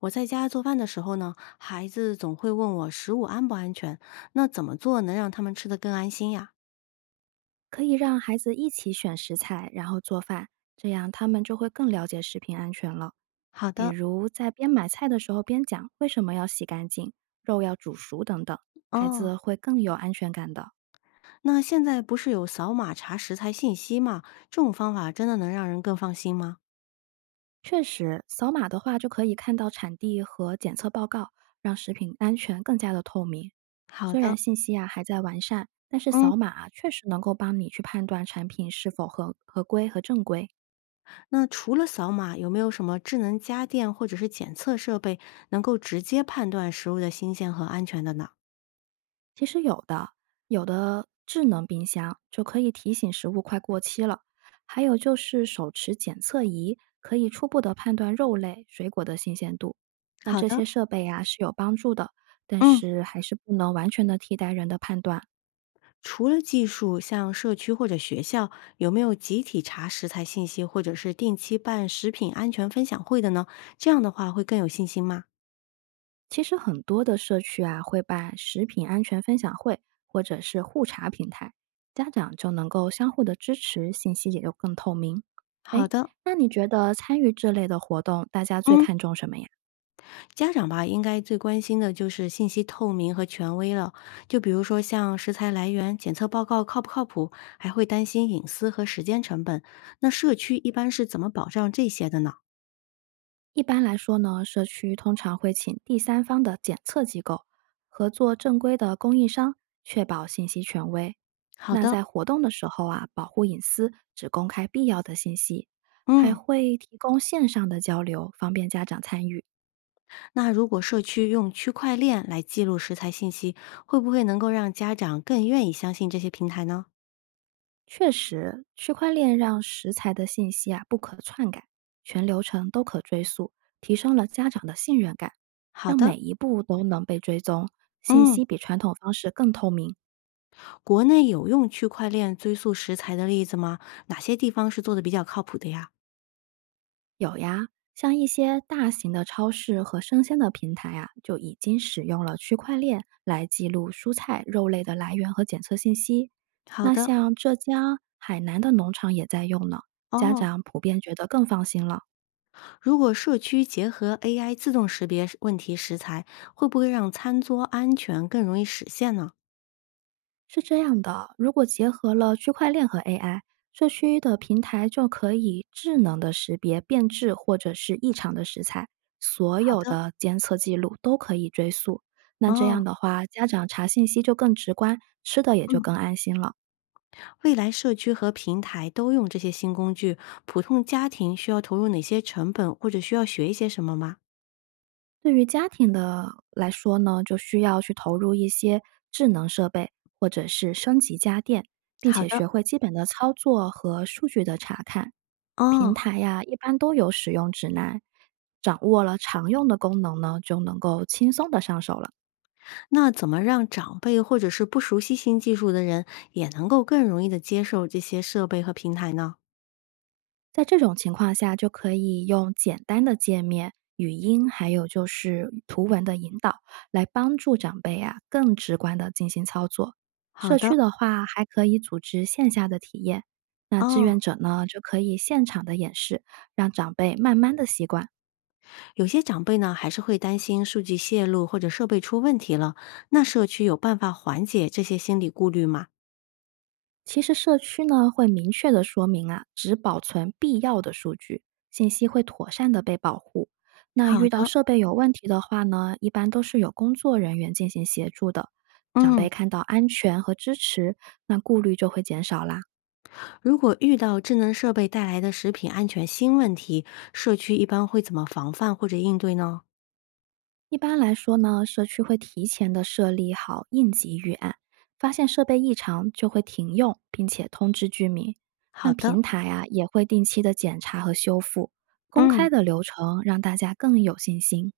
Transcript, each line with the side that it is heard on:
left: 我在家做饭的时候呢，孩子总会问我食物安不安全，那怎么做能让他们吃得更安心呀？
right: 可以让孩子一起选食材，然后做饭，这样他们就会更了解食品安全了。
left: 好
right: 比
left: 的。
right: 如在边买菜的时候边讲为什么要洗干净，肉要煮熟等等，孩
left: 哦，
right: 子会更有安全感的。
left: 那现在不是有扫码查食材信息吗？这种方法真的能让人更放心吗？
right: 确实，扫码的话就可以看到产地和检测报告，让食品安全更加的透明。
left: 好
right: 虽然
left: 的。
right: 信息啊还在完善，但是
left: 嗯，
right: 扫码啊确实能够帮你去判断产品是否合规和正规。
left: 那除了扫码，有没有什么智能家电或者是检测设备能够直接判断食物的新鲜和安全的呢？
right: 其实有的，有的智能冰箱就可以提醒食物快过期了，还有就是手持检测仪，可以初步的判断肉类、水果的新鲜度。那
left: 好
right: 这些
left: 的。
right: 设备呀、是有帮助的，但
left: 嗯。
right: 是还是不能完全的替代人的判断。
left: 除了技术，像社区或者学校，有没有集体查食材信息，或者是定期办食品安全分享会的呢？这样的话会更有信心吗？
right: 其实很多的社区啊会办食品安全分享会，或者是互查平台，家长就能够相互的支持，信息也就更透明。哎，
left: 好的。
right: 那你觉得参与这类的活动，大家最
left: 嗯，
right: 看重什么呀？
left: 家长吧，应该最关心的就是信息透明和权威了。就比如说像食材来源、检测报告靠不靠谱，还会担心隐私和时间成本。那社区一般是怎么保障这些的呢？
right: 一般来说呢，社区通常会请第三方的检测机构合作正规的供应商，确保信息权威。
left: 好
right: 那
left: 的。
right: 在活动的时候啊，保护隐私，只公开必要的信息，还
left: 嗯。
right: 会提供线上的交流，方便家长参与。
left: 那如果社区用区块链来记录食材信息，会不会能够让家长更愿意相信这些平台呢？
right: 确实，区块链让食材的信息啊不可篡改，全流程都可追溯，提升了家长的信任感，
left: 好
right: 让
left: 的。
right: 每一步都能被追踪，信
left: 嗯，
right: 息比传统方式更透明。
left: 国内有用区块链追溯食材的例子吗？哪些地方是做的比较靠谱的呀？
right: 有呀，像一些大型的超市和生鲜的平台啊，就已经使用了区块链来记录蔬菜、肉类的来源和检测信息。
left: 好
right: 那
left: 的。
right: 像浙江、海南的农场也在用呢，家
left: 哦，
right: 长普遍觉得更放心了。
left: 如果社区结合 AI 自动识别问题食材，会不会让餐桌安全更容易实现呢？
right: 是这样的，如果结合了区块链和 AI，社区的平台就可以智能的识别变质或者是异常的食材，所
left: 好
right: 有
left: 的。
right: 的监测记录都可以追溯。那这样
left: 哦。
right: 的话，家长查信息就更直观，吃的也就
left: 嗯，
right: 更安心了。
left: 未来社区和平台都用这些新工具，普通家庭需要投入哪些成本，或者需要学一些什么吗？
right: 对于家庭的来说呢，就需要去投入一些智能设备，或者是升级家电，并
left: 好
right: 且
left: 的。
right: 学会基本的操作和数据的查看。平
left: 哦，
right: 台呀，一般都有使用指南，掌握了常用的功能呢，就能够轻松的上手了。
left: 那怎么让长辈或者是不熟悉新技术的人也能够更容易的接受这些设备和平台呢？
right: 在这种情况下，就可以用简单的界面、语音，还有就是图文的引导，来帮助长辈啊更直观的进行操作。
left: 好
right: 社
left: 的。
right: 区的话，还可以组织线下的体验，那志
left: 哦，
right: 愿者呢就可以现场的演示，让长辈慢慢的习惯。
left: 有些长辈呢还是会担心数据泄露或者设备出问题了，那社区有办法缓解这些心理顾虑吗？
right: 其实社区呢会明确的说明啊，只保存必要的数据，信息会妥善的被保护。那
left: 好
right: 遇到
left: 的。
right: 设备有问题的话呢，一般都是有工作人员进行协助的。长辈
left: 嗯，
right: 看到安全和支持，那顾虑就会减少啦。
left: 如果遇到智能设备带来的食品安全新问题，社区一般会怎么防范或者应对呢？
right: 一般来说呢，社区会提前的设立好应急预案，发现设备异常就会停用，并且通知居民。那
left: 好的。
right: 平台啊也会定期的检查和修复，公
left: 嗯。
right: 开的流程让大家更有信心。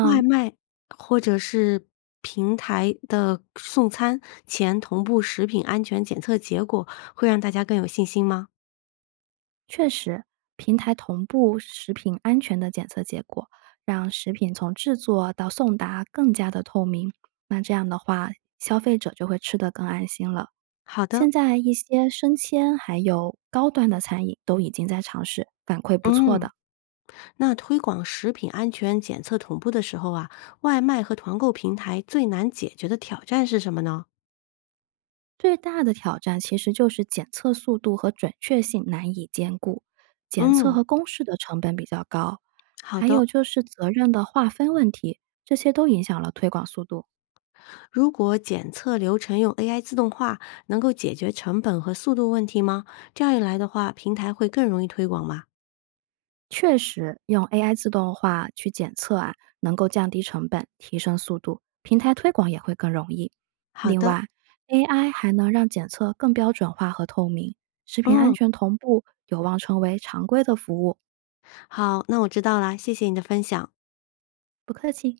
left: 外卖或者是平台的送餐前同步食品安全检测结果，会让大家更有信心吗？
right: 确实，平台同步食品安全的检测结果，让食品从制作到送达更加的透明。那这样的话，消费者就会吃得更安心了。
left: 好的。
right: 现在一些生鲜还有高端的餐饮都已经在尝试，反馈不错
left: 嗯，
right: 的。
left: 那推广食品安全检测同步的时候啊，外卖和团购平台最难解决的挑战是什么呢？
right: 最大的挑战其实就是检测速度和准确性难以兼顾，检测
left: 嗯。
right: 和公示的成本比较高，
left: 好
right: 还
left: 的，
right: 有就是责任的划分问题，这些都影响了推广速度。
left: 如果检测流程用 AI 自动化，能够解决成本和速度问题吗？这样一来的话，平台会更容易推广吗？
right: 确实，用 AI 自动化去检测啊，能够降低成本，提升速度，平台推广也会更容易。
left: 好
right: 另
left: 的。
right: 外，AI 还能让检测更标准化和透明，食品安
left: 嗯，
right: 全同步，有望成为常规的服务。
left: 好，那我知道啦，谢谢你的分享。
right: 不客气。